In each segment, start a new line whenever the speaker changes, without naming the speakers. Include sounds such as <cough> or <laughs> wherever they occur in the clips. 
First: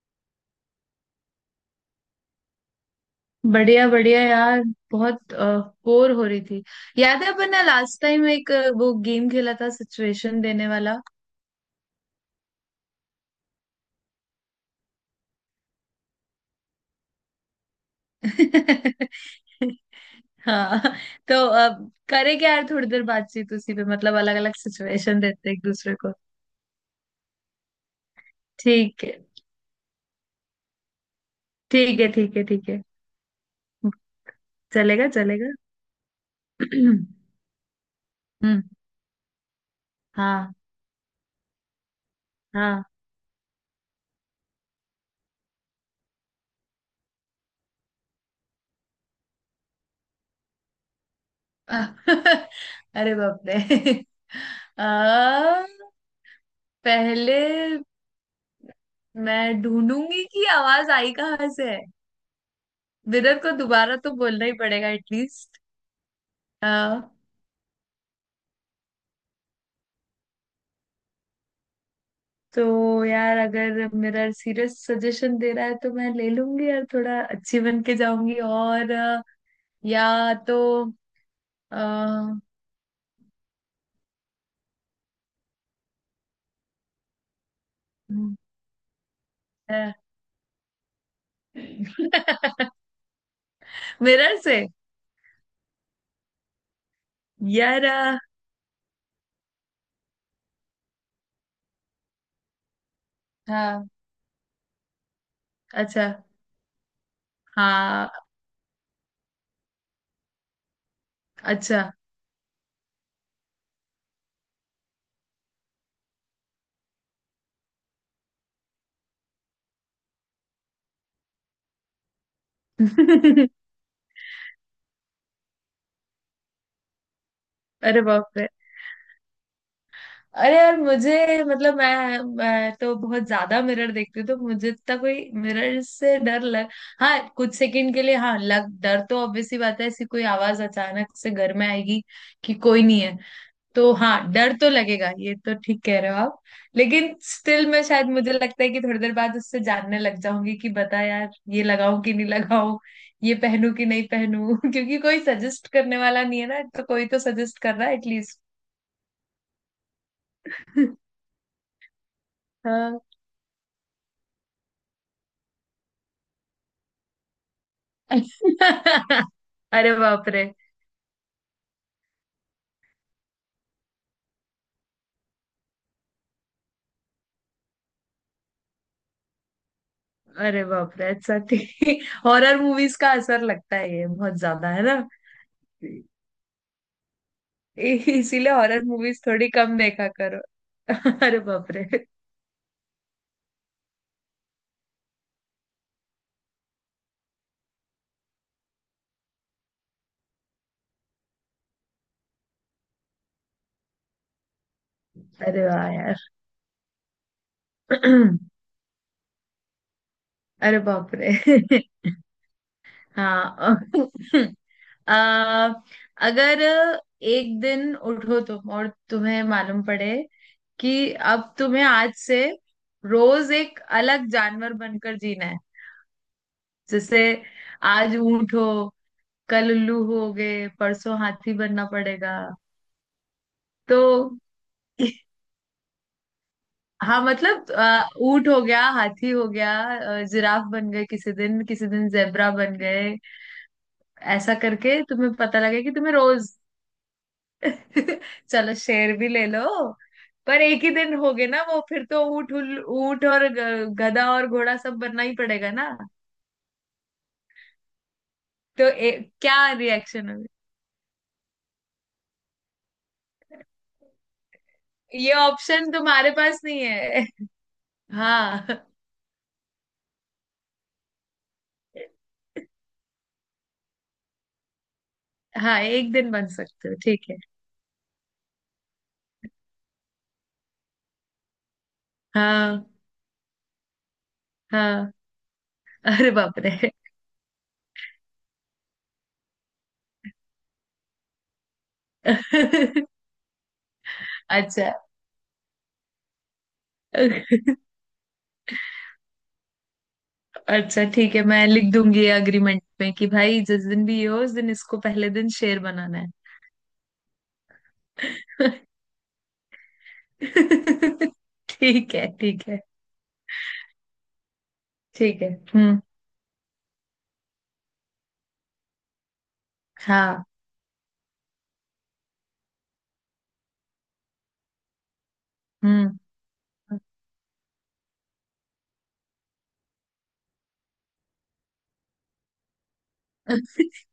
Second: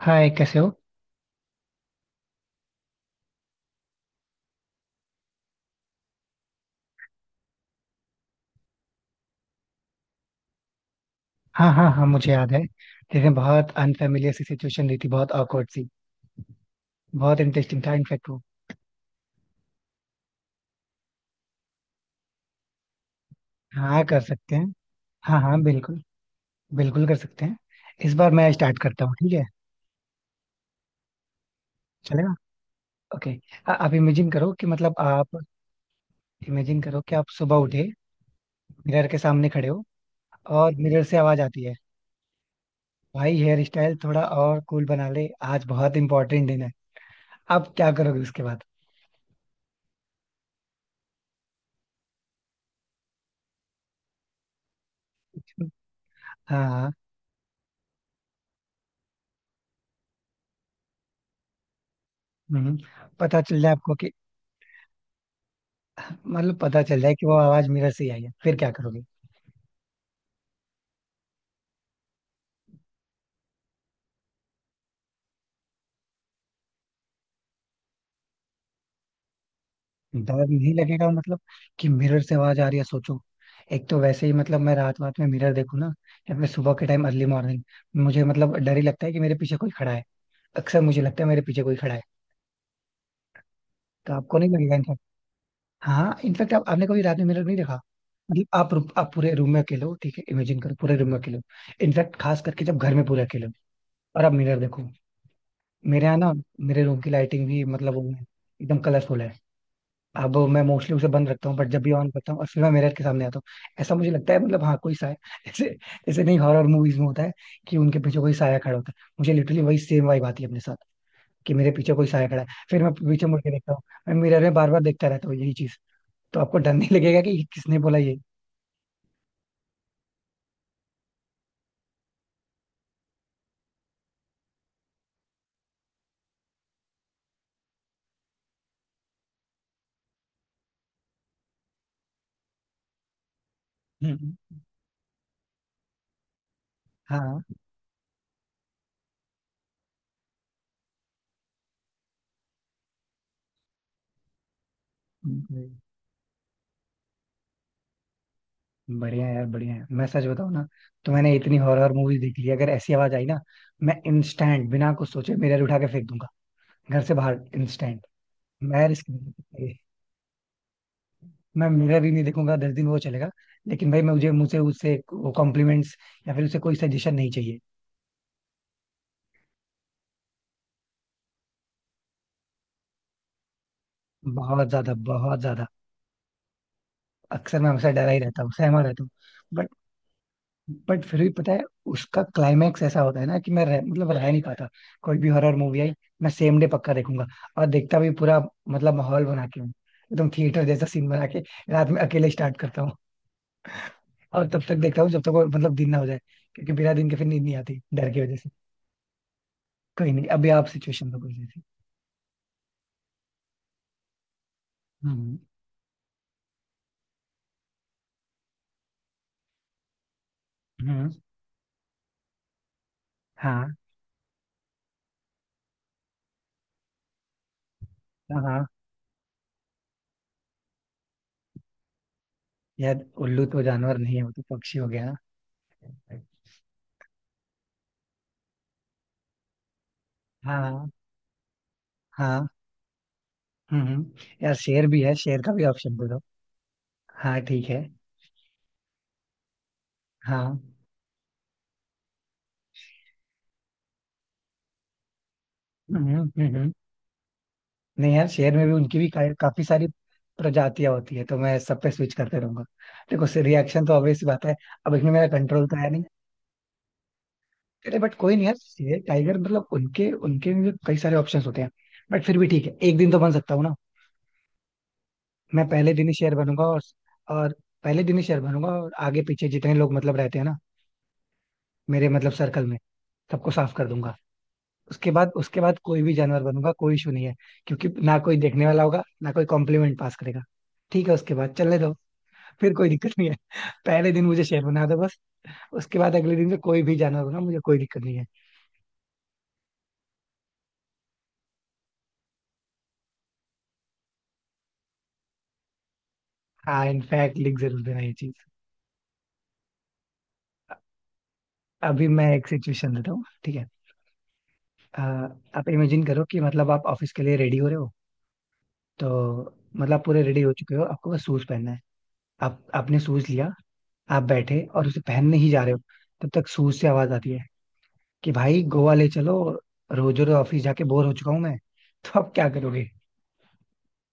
हाय, कैसे हो?
बढ़िया बढ़िया यार, बहुत बोर हो रही थी। याद है अपन ने लास्ट टाइम एक वो गेम खेला था सिचुएशन देने वाला।
हाँ हाँ हाँ, मुझे याद है। लेकिन बहुत अनफेमिलियर सी सिचुएशन रही थी, बहुत awkward सी। बहुत इंटरेस्टिंग था इनफेक्ट वो।
<laughs> हाँ। तो अब करे क्या यार, थोड़ी देर बातचीत उसी पे,
हाँ
मतलब
कर
अलग अलग
सकते हैं।
सिचुएशन
हाँ
देते हैं
हाँ
एक दूसरे
बिल्कुल।
को।
बिल्कुल कर सकते हैं। इस बार मैं स्टार्ट
ठीक
करता
है।
हूँ, ठीक है?
ठीक है
चलेगा।
ठीक है ठीक है।
ओके। आप इमेजिन करो कि मतलब
चलेगा
आप
चलेगा। <clears throat>
इमेजिन करो
हम्म।
कि आप सुबह उठे, मिरर के सामने खड़े हो,
हाँ।
और मिरर से आवाज आती है,
हाँ।
भाई हेयर स्टाइल थोड़ा और कूल बना ले, आज बहुत इंपॉर्टेंट दिन है। आप क्या करोगे उसके बाद?
<laughs> अरे बाप रे। <laughs> आ,
हाँ हाँ।
पहले मैं ढूंढूंगी कि आवाज आई कहाँ से है।
हम्म,
मिरर
पता
को
चल जाए आपको
दोबारा
कि,
तो बोलना ही पड़ेगा एटलीस्ट।
मतलब पता चल
आ,
जाए कि वो आवाज मिरर से ही आई है, फिर क्या करोगे?
तो यार, अगर मिरर सीरियस सजेशन दे रहा है तो मैं ले लूंगी यार, थोड़ा अच्छी बन के जाऊंगी, और या
डर
तो
नहीं लगेगा मतलब? कि मिरर से
आ,
आवाज आ रही है, सोचो। एक तो वैसे ही मतलब मैं रात रात में मिरर देखूं ना, या फिर सुबह के टाइम अर्ली मॉर्निंग, मुझे मतलब डर ही लगता है कि मेरे पीछे कोई खड़ा है।
<laughs>
अक्सर मुझे लगता है मेरे पीछे कोई खड़ा है। तो
मिरर
आपको नहीं
से।
लगेगा इनफैक्ट? हाँ इनफैक्ट आप, आपने कभी रात में मिरर नहीं देखा?
यार
मतलब आप पूरे रूम में अकेले हो, ठीक है, इमेजिन करो पूरे रूम में अकेले हो। इनफैक्ट खास करके जब घर में पूरे अकेले हो,
हाँ।
और आप मिरर देखो। मेरे
अच्छा।
यहाँ ना, मेरे रूम की लाइटिंग भी मतलब वो
हाँ।
है, एकदम कलरफुल है। अब मैं मोस्टली उसे बंद रखता हूँ, बट
अच्छा।
जब भी ऑन करता हूँ और फिर मैं मिरर के सामने आता हूँ, ऐसा मुझे लगता है, मतलब हाँ कोई साया <laughs> ऐसे। ऐसे नहीं हॉरर मूवीज में होता है कि उनके पीछे कोई साया खड़ा होता है, मुझे लिटरली वही सेम वाइब आती है अपने साथ, कि मेरे पीछे कोई साया खड़ा है, फिर मैं पीछे मुड़ के
<laughs>
देखता हूँ। मैं मिरर में बार बार देखता रहता हूँ यही चीज। तो आपको डर नहीं लगेगा कि किसने बोला
अरे
ये?
बाप रे। अरे यार, मुझे मतलब मैं तो बहुत ज्यादा मिरर देखती हूँ, तो मुझे इतना कोई मिरर से डर लग हाँ, कुछ सेकंड के लिए हाँ, लग डर तो ऑब्वियसली बात है, ऐसी कोई आवाज अचानक से घर में आएगी कि कोई नहीं है, तो हाँ,
हम्म।
डर तो लगेगा, ये तो ठीक कह रहे हो आप। लेकिन
हाँ।
स्टिल मैं शायद, मुझे लगता है कि थोड़ी देर बाद उससे जानने लग जाऊंगी कि बता यार, ये लगाऊं कि नहीं लगाऊं, ये पहनूं कि नहीं पहनूं। <laughs> क्योंकि कोई सजेस्ट
हम्म,
करने वाला नहीं है ना, तो कोई तो सजेस्ट कर रहा है एटलीस्ट।
बढ़िया है यार, बढ़िया है। मैं सच बताऊँ ना,
<laughs>
तो मैंने इतनी हॉरर मूवीज देख ली, अगर ऐसी
हाँ।
आवाज आई ना, मैं इंस्टेंट बिना कुछ सोचे मिरर उठा के फेंक दूंगा घर से बाहर, इंस्टेंट। मैं रिस्क नहीं
<laughs>
ले सकता।
अरे बाप रे।
मैं मिरर ही नहीं देखूंगा 10 दिन, वो चलेगा। लेकिन भाई मैं, मुझे मुझे उससे वो कॉम्प्लीमेंट्स या फिर उससे कोई सजेशन नहीं चाहिए।
अरे बाप रे। अच्छा, ठीक हॉरर मूवीज <laughs> का असर लगता है ये, बहुत
बहुत
ज्यादा है
ज्यादा
ना।
बहुत ज्यादा। अक्सर मैं हमेशा डरा ही रहता हूँ,
इसीलिए
सहमा
हॉरर
रहता हूँ।
मूवीज थोड़ी
बट
कम देखा करो।
बट
<laughs>
फिर भी
अरे
पता है,
बाप रे।
उसका क्लाइमैक्स ऐसा होता है ना कि मैं मतलब रह नहीं पाता। कोई भी हॉरर मूवी आई मैं सेम डे पक्का देखूंगा, और देखता भी पूरा। मतलब माहौल बना के हूँ एकदम थिएटर जैसा सीन बना के, रात में अकेले स्टार्ट करता हूँ, और तब तक देखता हूँ जब तक वो
अरे
मतलब
वाह
दिन ना हो जाए।
यार।
क्योंकि बिना दिन के फिर नींद नहीं आती, डर की वजह से।
<clears throat>
कोई नहीं, अभी आप
अरे
सिचुएशन
बाप
दो
रे।
कोई
<laughs> हाँ। <laughs>
जैसी।
आ, अगर एक दिन उठो तुम और तुम्हें मालूम पड़े
हम्म।
कि अब तुम्हें आज से रोज
हाँ
एक अलग जानवर बनकर जीना है। जैसे आज
हाँ
ऊंट हो,
हाँ।
कल उल्लू हो गए, परसों हाथी बनना पड़ेगा।
यार उल्लू तो जानवर नहीं है, वो
तो
तो पक्षी हो गया ना।
<laughs> हाँ, मतलब ऊंट हो गया, हाथी हो गया, जिराफ
हाँ।
बन गए किसी दिन, किसी दिन
हाँ।
जेब्रा बन गए।
हम्म। यार
ऐसा
शेर भी
करके
है,
तुम्हें
शेर का
पता
भी
लगे कि
ऑप्शन दे
तुम्हें
दो।
रोज।
हाँ ठीक है।
<laughs> चलो शेर भी ले लो। पर
हाँ।
एक ही दिन हो गए ना, वो फिर तो ऊँट और गधा और घोड़ा सब बनना ही पड़ेगा ना।
हम्म हम्म हम्म। नहीं यार, शेर में भी
तो
उनकी भी काफी
क्या
सारी
रिएक्शन होगा?
प्रजातियां होती है, तो मैं सब पे स्विच करते रहूंगा। देखो से रिएक्शन तो ऑब्वियस बात है, अब इसमें मेरा
ये
कंट्रोल तो है
ऑप्शन
नहीं।
तुम्हारे पास नहीं है। <laughs>
अरे बट कोई नहीं, यार
हाँ,
शेर टाइगर, मतलब उनके उनके में भी कई सारे ऑप्शंस होते हैं। बट फिर भी ठीक है, एक दिन तो बन सकता हूँ ना। मैं
हाँ
पहले दिन
एक
ही
दिन
शेयर
बन
बनूंगा। और
सकते हो ठीक है।
और पहले दिन ही शेयर बनूंगा और आगे पीछे जितने लोग मतलब रहते हैं ना, मेरे मतलब सर्कल में,
हाँ
सबको साफ कर दूंगा।
हाँ।
उसके बाद, उसके बाद कोई भी
अरे
जानवर
बाप
बनूंगा,
रे।
कोई इशू नहीं है। क्योंकि ना कोई देखने वाला होगा, ना कोई कॉम्प्लीमेंट पास करेगा। ठीक है उसके बाद चलने दो, फिर कोई दिक्कत
<laughs>
नहीं है। <laughs> पहले दिन मुझे शेर बना
अच्छा।
दो बस। उसके बाद अगले दिन से कोई भी जानवर बना, मुझे
अच्छा।
कोई दिक्कत नहीं है।
ठीक है, मैं लिख दूंगी एग्रीमेंट में कि भाई जिस दिन भी ये हो, उस दिन इसको पहले दिन शेर बनाना है।
हाँ इनफैक्ट लिख जरूर देना ये चीज।
<laughs>
अभी
ठीक
मैं
है
एक
ठीक है
सिचुएशन देता हूँ, ठीक है। अ,
ठीक है।
आप
हम्म।
इमेजिन करो कि मतलब आप ऑफिस के लिए रेडी हो रहे हो, तो मतलब आप पूरे रेडी
हाँ।
हो चुके हो, आपको बस शूज पहनना है। आप आपने शूज लिया, आप बैठे और उसे पहनने ही जा रहे हो,
हम्म।
तब तक शूज से आवाज आती है कि भाई गोवा ले चलो, रोज रोज ऑफिस जाके बोर हो चुका हूँ मैं। तो अब क्या करोगे?
<laughs>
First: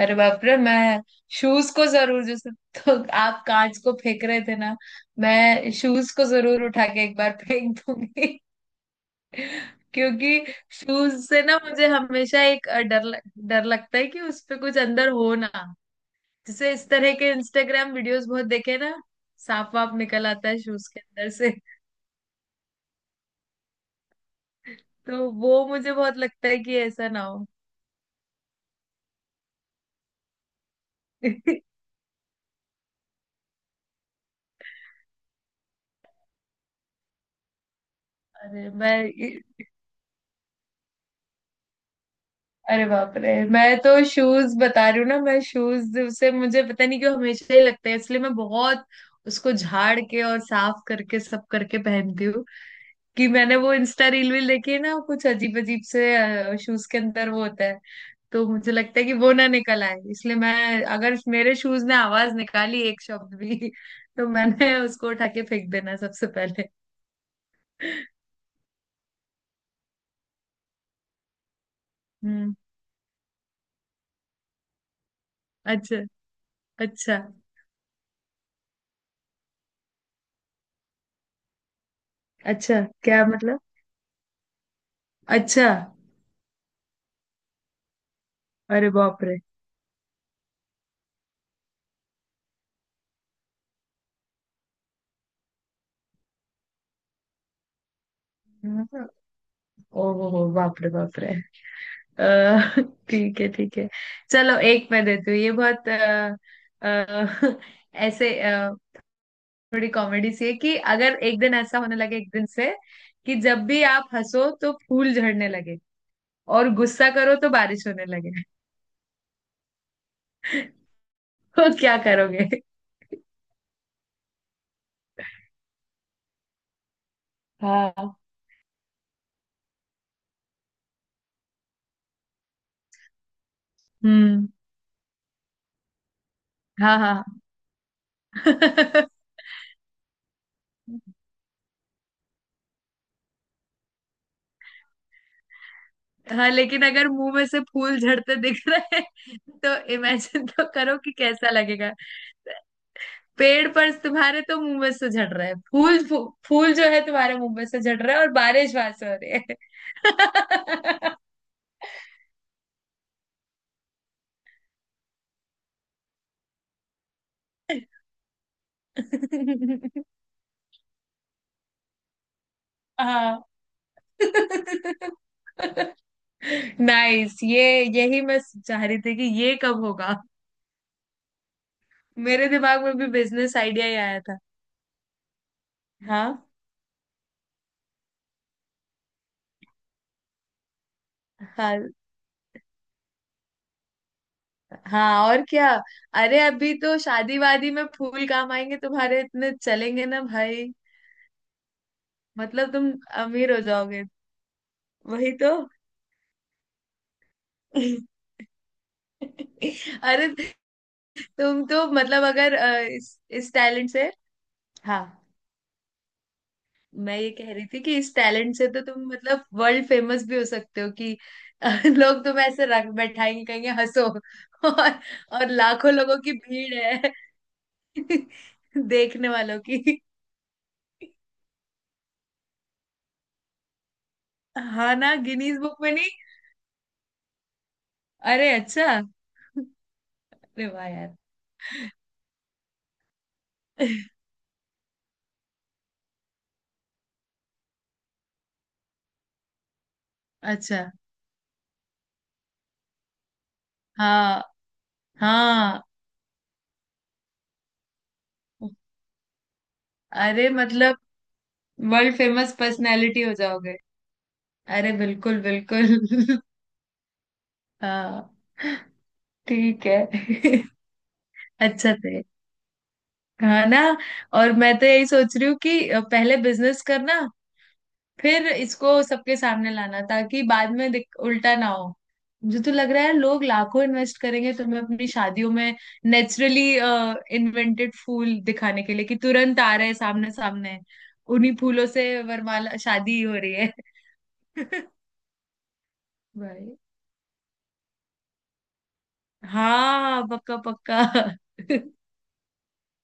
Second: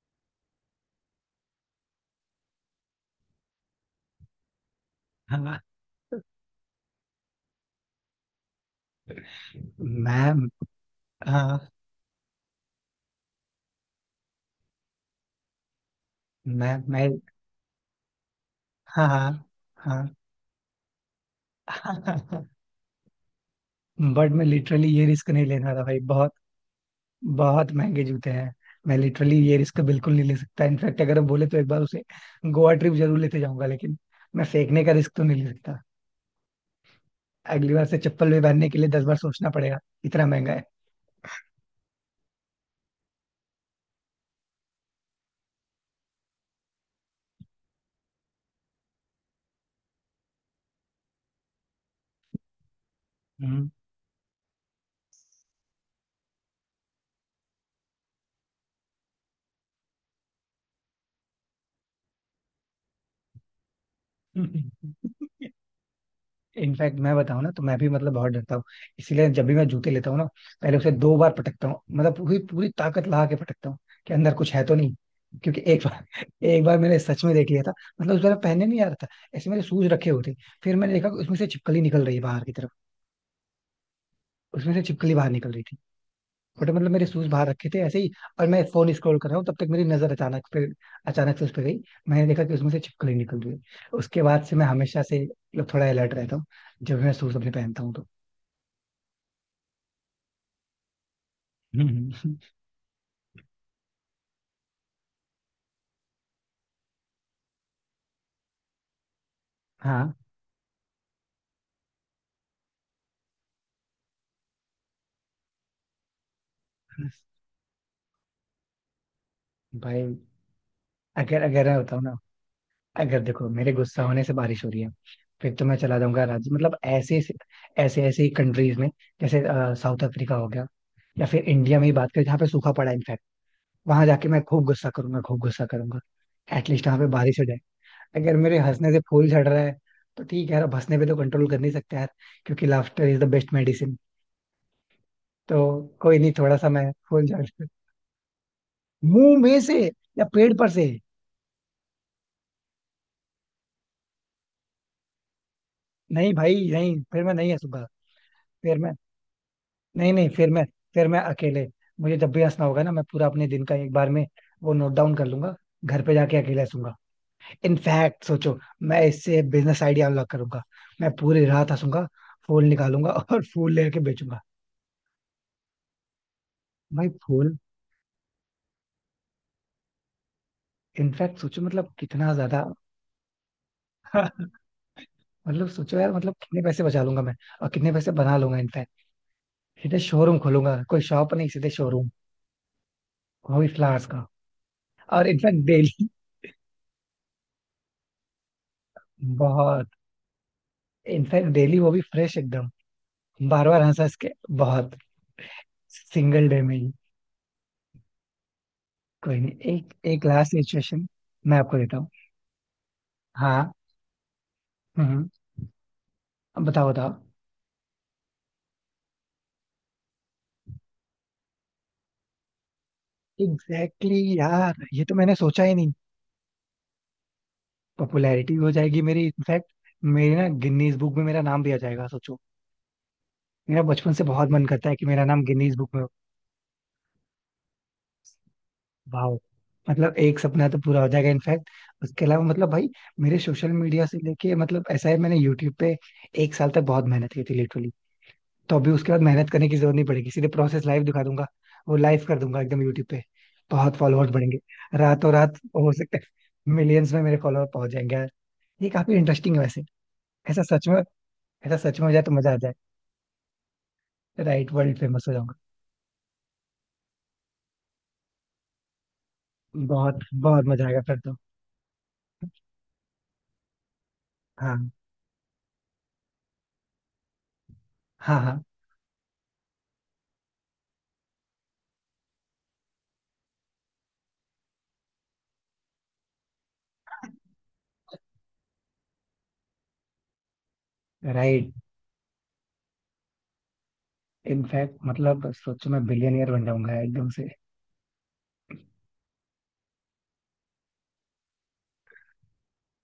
अरे बाप रे, मैं शूज को जरूर जैसे, तो आप कांच को फेंक रहे थे ना,
हाँ।
मैं शूज को जरूर उठा के एक बार फेंक दूंगी। <laughs> क्योंकि
मैम।
शूज से ना
हाँ।
मुझे हमेशा एक डर डर लगता है कि उस पे कुछ अंदर हो ना, जैसे
मैं
इस
मैं
तरह के इंस्टाग्राम वीडियोस बहुत देखे ना,
हाँ। हाँ
सांप वाप
हाँ।
निकल आता है शूज के अंदर,
बट मैं लिटरली ये रिस्क
तो
नहीं
वो
लेना था
मुझे
भाई,
बहुत
बहुत
लगता है कि ऐसा ना हो।
बहुत महंगे जूते हैं। मैं लिटरली ये रिस्क बिल्कुल नहीं ले सकता, इनफैक्ट अगर हम बोले तो एक
<laughs>
बार उसे गोवा ट्रिप जरूर लेते जाऊंगा, लेकिन मैं फेंकने का रिस्क तो नहीं ले सकता। अगली बार से चप्पल भी पहनने
अरे
के लिए दस
मैं
बार सोचना पड़ेगा, इतना महंगा है।
अरे बाप रे, मैं तो शूज बता रही हूँ ना, मैं शूज से, मुझे पता नहीं क्यों हमेशा ही लगता है, इसलिए मैं बहुत उसको झाड़ के और साफ करके सब करके पहनती हूँ, कि मैंने
हम्म।
वो इंस्टा रील वील देखी है ना, कुछ अजीब अजीब से शूज के अंदर वो होता है, तो मुझे लगता है कि वो ना निकल आए, इसलिए मैं, अगर मेरे शूज ने आवाज निकाली एक शब्द भी, <laughs> तो मैंने उसको उठा के फेंक देना सबसे पहले।
इनफैक्ट मैं बताऊं ना, तो मैं भी मतलब
<laughs>
बहुत डरता हूँ। इसीलिए जब भी मैं जूते लेता हूँ ना, पहले उसे 2 बार पटकता हूँ, मतलब पूरी
हम्म।
पूरी ताकत लगा के पटकता हूँ, कि अंदर कुछ है तो नहीं। क्योंकि एक
अच्छा।
बार <laughs> एक बार मैंने
अच्छा।
सच में देख लिया था। मतलब उस बार मैं पहनने नहीं आ रहा था, ऐसे मेरे शूज रखे हुए थे, फिर मैंने देखा कि उसमें से छिपकली निकल रही है बाहर की तरफ।
अच्छा क्या मतलब?
उसमें से छिपकली बाहर निकल रही
अच्छा।
थी। बट मतलब मेरे शूज बाहर रखे थे ऐसे ही, और मैं
अरे
फोन स्क्रॉल
बाप
कर रहा
रे।
हूँ, तब तक मेरी नजर अचानक पे, अचानक से उस पे गई, मैंने देखा कि उसमें से छिपकली निकल रही है। उसके बाद से मैं हमेशा से मतलब थोड़ा अलर्ट रहता हूँ जब मैं शूज अपने पहनता हूँ तो <laughs>
ओ हो बाप रे बाप रे।
हम्म।
अ, ठीक है ठीक है। चलो एक मैं देती हूँ। ये बहुत अ, ऐसे थोड़ी
हाँ।
कॉमेडी सी है, कि अगर एक दिन ऐसा होने लगे, एक दिन से कि जब भी आप हंसो तो फूल झड़ने लगे, और गुस्सा करो तो बारिश होने लगे।
भाई, अगर
<laughs>
अगर
तो
मैं
क्या
बताऊँ ना,
करोगे?
अगर देखो मेरे गुस्सा होने से बारिश हो रही है, फिर तो मैं चला जाऊंगा, राज्य मतलब ऐसे, ऐसे
हाँ।
ऐसे ही कंट्रीज में। जैसे साउथ अफ्रीका हो गया, या फिर इंडिया में ही बात करें जहाँ पे सूखा पड़ा है, वहां जाके मैं
हम्म।
खूब गुस्सा करूंगा खूब गुस्सा करूंगा, एटलीस्ट वहां पे
हाँ।
बारिश हो जाए। अगर मेरे हंसने से
हाँ।
फूल झड़ रहा है, तो ठीक है यार, अब हंसने पे तो
<laughs>
कंट्रोल कर नहीं सकते यार, क्योंकि laughter is the best medicine. तो कोई नहीं,
हाँ,
थोड़ा सा
लेकिन
मैं
अगर
फूल
मुंह
झड़।
में से फूल झड़ते दिख रहे हैं
मुंह में
तो
से, या
इमेजिन
पेड़
तो
पर से।
करो कि कैसा लगेगा। पेड़ पर, तुम्हारे तो मुंह में से झड़ रहे हैं फूल,
नहीं भाई
फूल जो
नहीं,
है
फिर मैं
तुम्हारे
नहीं
मुंह में से
हंसूंगा।
झड़ रहा है और बारिश
फिर मैं।
वहां से हो रही है।
नहीं नहीं फिर मैं। अकेले, मुझे जब भी हंसना होगा ना, मैं पूरा अपने दिन का एक बार में वो नोट डाउन कर लूंगा, घर पे जाके अकेले हंसूंगा। इनफैक्ट सोचो, मैं इससे बिजनेस आइडिया
<laughs>
अनलॉक करूंगा। मैं पूरी रात हंसूंगा, फूल निकालूंगा <laughs> और
हाँ।
फूल लेके बेचूंगा।
<laughs>
भाई
नाइस,
फूल,
ये यही मैं चाह रही थी कि ये कब होगा।
इनफैक्ट सोचो मतलब कितना
मेरे
ज्यादा।
दिमाग में भी बिजनेस आइडिया ही आया था।
<laughs> मतलब सोचो यार, मतलब
हाँ।
कितने पैसे बचा लूंगा मैं, और कितने पैसे बना लूंगा इनफैक्ट। सीधे शोरूम खोलूंगा, कोई शॉप नहीं, सीधे
हाँ।
शोरूम, वो भी flowers का।
हाँ
और
और
इनफैक्ट
क्या।
डेली।
अरे अभी तो शादी वादी में फूल काम आएंगे तुम्हारे, इतने
बहुत।
चलेंगे ना भाई।
इनफैक्ट डेली वो भी फ्रेश एकदम।
मतलब तुम अमीर हो
बार बार हंस
जाओगे।
हंस के। बहुत।
वही तो।
सिंगल डे में ही।
<laughs>
कोई नहीं, एक एक
अरे
लास्ट सिचुएशन मैं
तुम
आपको
तो
देता हूँ।
मतलब, अगर इस
हाँ।
टैलेंट से, हाँ,
हम्म। बताओ बताओ।
मैं ये कह रही थी कि इस टैलेंट से तो तुम मतलब वर्ल्ड फेमस भी हो सकते हो, कि <laughs> लोग तुम्हें ऐसे रख बैठाएंगे, कहेंगे हंसो।
एग्जैक्टली exactly यार,
और,
ये तो मैंने
और
सोचा ही नहीं।
लाखों लोगों की भीड़ है,
पॉपुलैरिटी हो
<laughs>
जाएगी मेरी
देखने वालों
इनफैक्ट।
की।
मेरी ना गिनीज बुक में मेरा नाम दिया जाएगा सोचो। मेरा बचपन से बहुत मन करता
हाँ
है कि
ना।
मेरा नाम
गिनीज
गिनीज
बुक
बुक
में।
में हो।
अरे अच्छा।
वाह। मतलब एक
अरे
सपना तो
वाह
पूरा हो
यार।
जाएगा इनफैक्ट। उसके अलावा मतलब भाई मेरे सोशल मीडिया से लेके, मतलब ऐसा है, मैंने यूट्यूब पे एक साल तक बहुत मेहनत की थी लिटरली। तो अभी उसके बाद मेहनत करने की जरूरत नहीं पड़ेगी, सीधे
अच्छा।
प्रोसेस लाइव दिखा दूंगा। वो लाइव कर दूंगा एकदम यूट्यूब पे। बहुत फॉलोअर्स
हाँ
बढ़ेंगे। रातों रात
हाँ।
हो सकता है मिलियंस में मेरे फॉलोअर पहुंच जाएंगे। ये काफी इंटरेस्टिंग है वैसे।
अरे
ऐसा सच
मतलब
में ऐसा सच में हो
वर्ल्ड
जाए तो मजा
फेमस
आ जाए।
पर्सनालिटी हो जाओगे।
राइट,
अरे
वर्ल्ड फेमस हो
बिल्कुल
जाऊंगा।
बिल्कुल। <laughs> हाँ ठीक
बहुत,
है।
बहुत
<laughs>
मजा आएगा फिर तो।
अच्छा थे। हाँ ना। और मैं तो
हाँ
यही सोच रही हूँ कि पहले बिजनेस करना,
हाँ
फिर
हाँ।
इसको सबके सामने लाना, ताकि बाद में उल्टा ना हो। जो तो लग रहा है लोग लाखों इन्वेस्ट करेंगे तुम्हें अपनी शादियों में, नेचुरली इन्वेंटेड फूल दिखाने के लिए, कि तुरंत आ रहे हैं सामने सामने, उन्हीं
राइट।
फूलों से वरमाला शादी हो रही है। <laughs>
इनफैक्ट मतलब सोचो मैं बिलियनियर बन
भाई।
जाऊंगा एकदम से।
हाँ पक्का पक्का। <laughs>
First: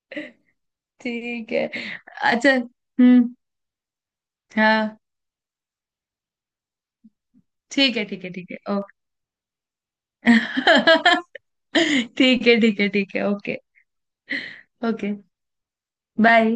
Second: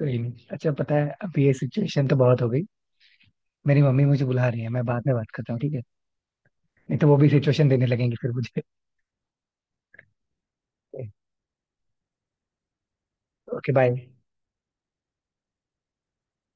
कोई नहीं, अच्छा पता है, अभी ये
ठीक है।
सिचुएशन तो बहुत हो
अच्छा।
गई।
हम्म।
मेरी मम्मी मुझे बुला रही है, मैं
हाँ।
बाद में बात करता हूँ ठीक है। नहीं तो वो भी सिचुएशन देने
ठीक है
लगेंगी
ठीक
फिर
है ठीक है।
मुझे।
ओके।
<laughs>
<laughs> ठीक है ठीक है ठीक है। Okay.
Okay bye.
Okay bye.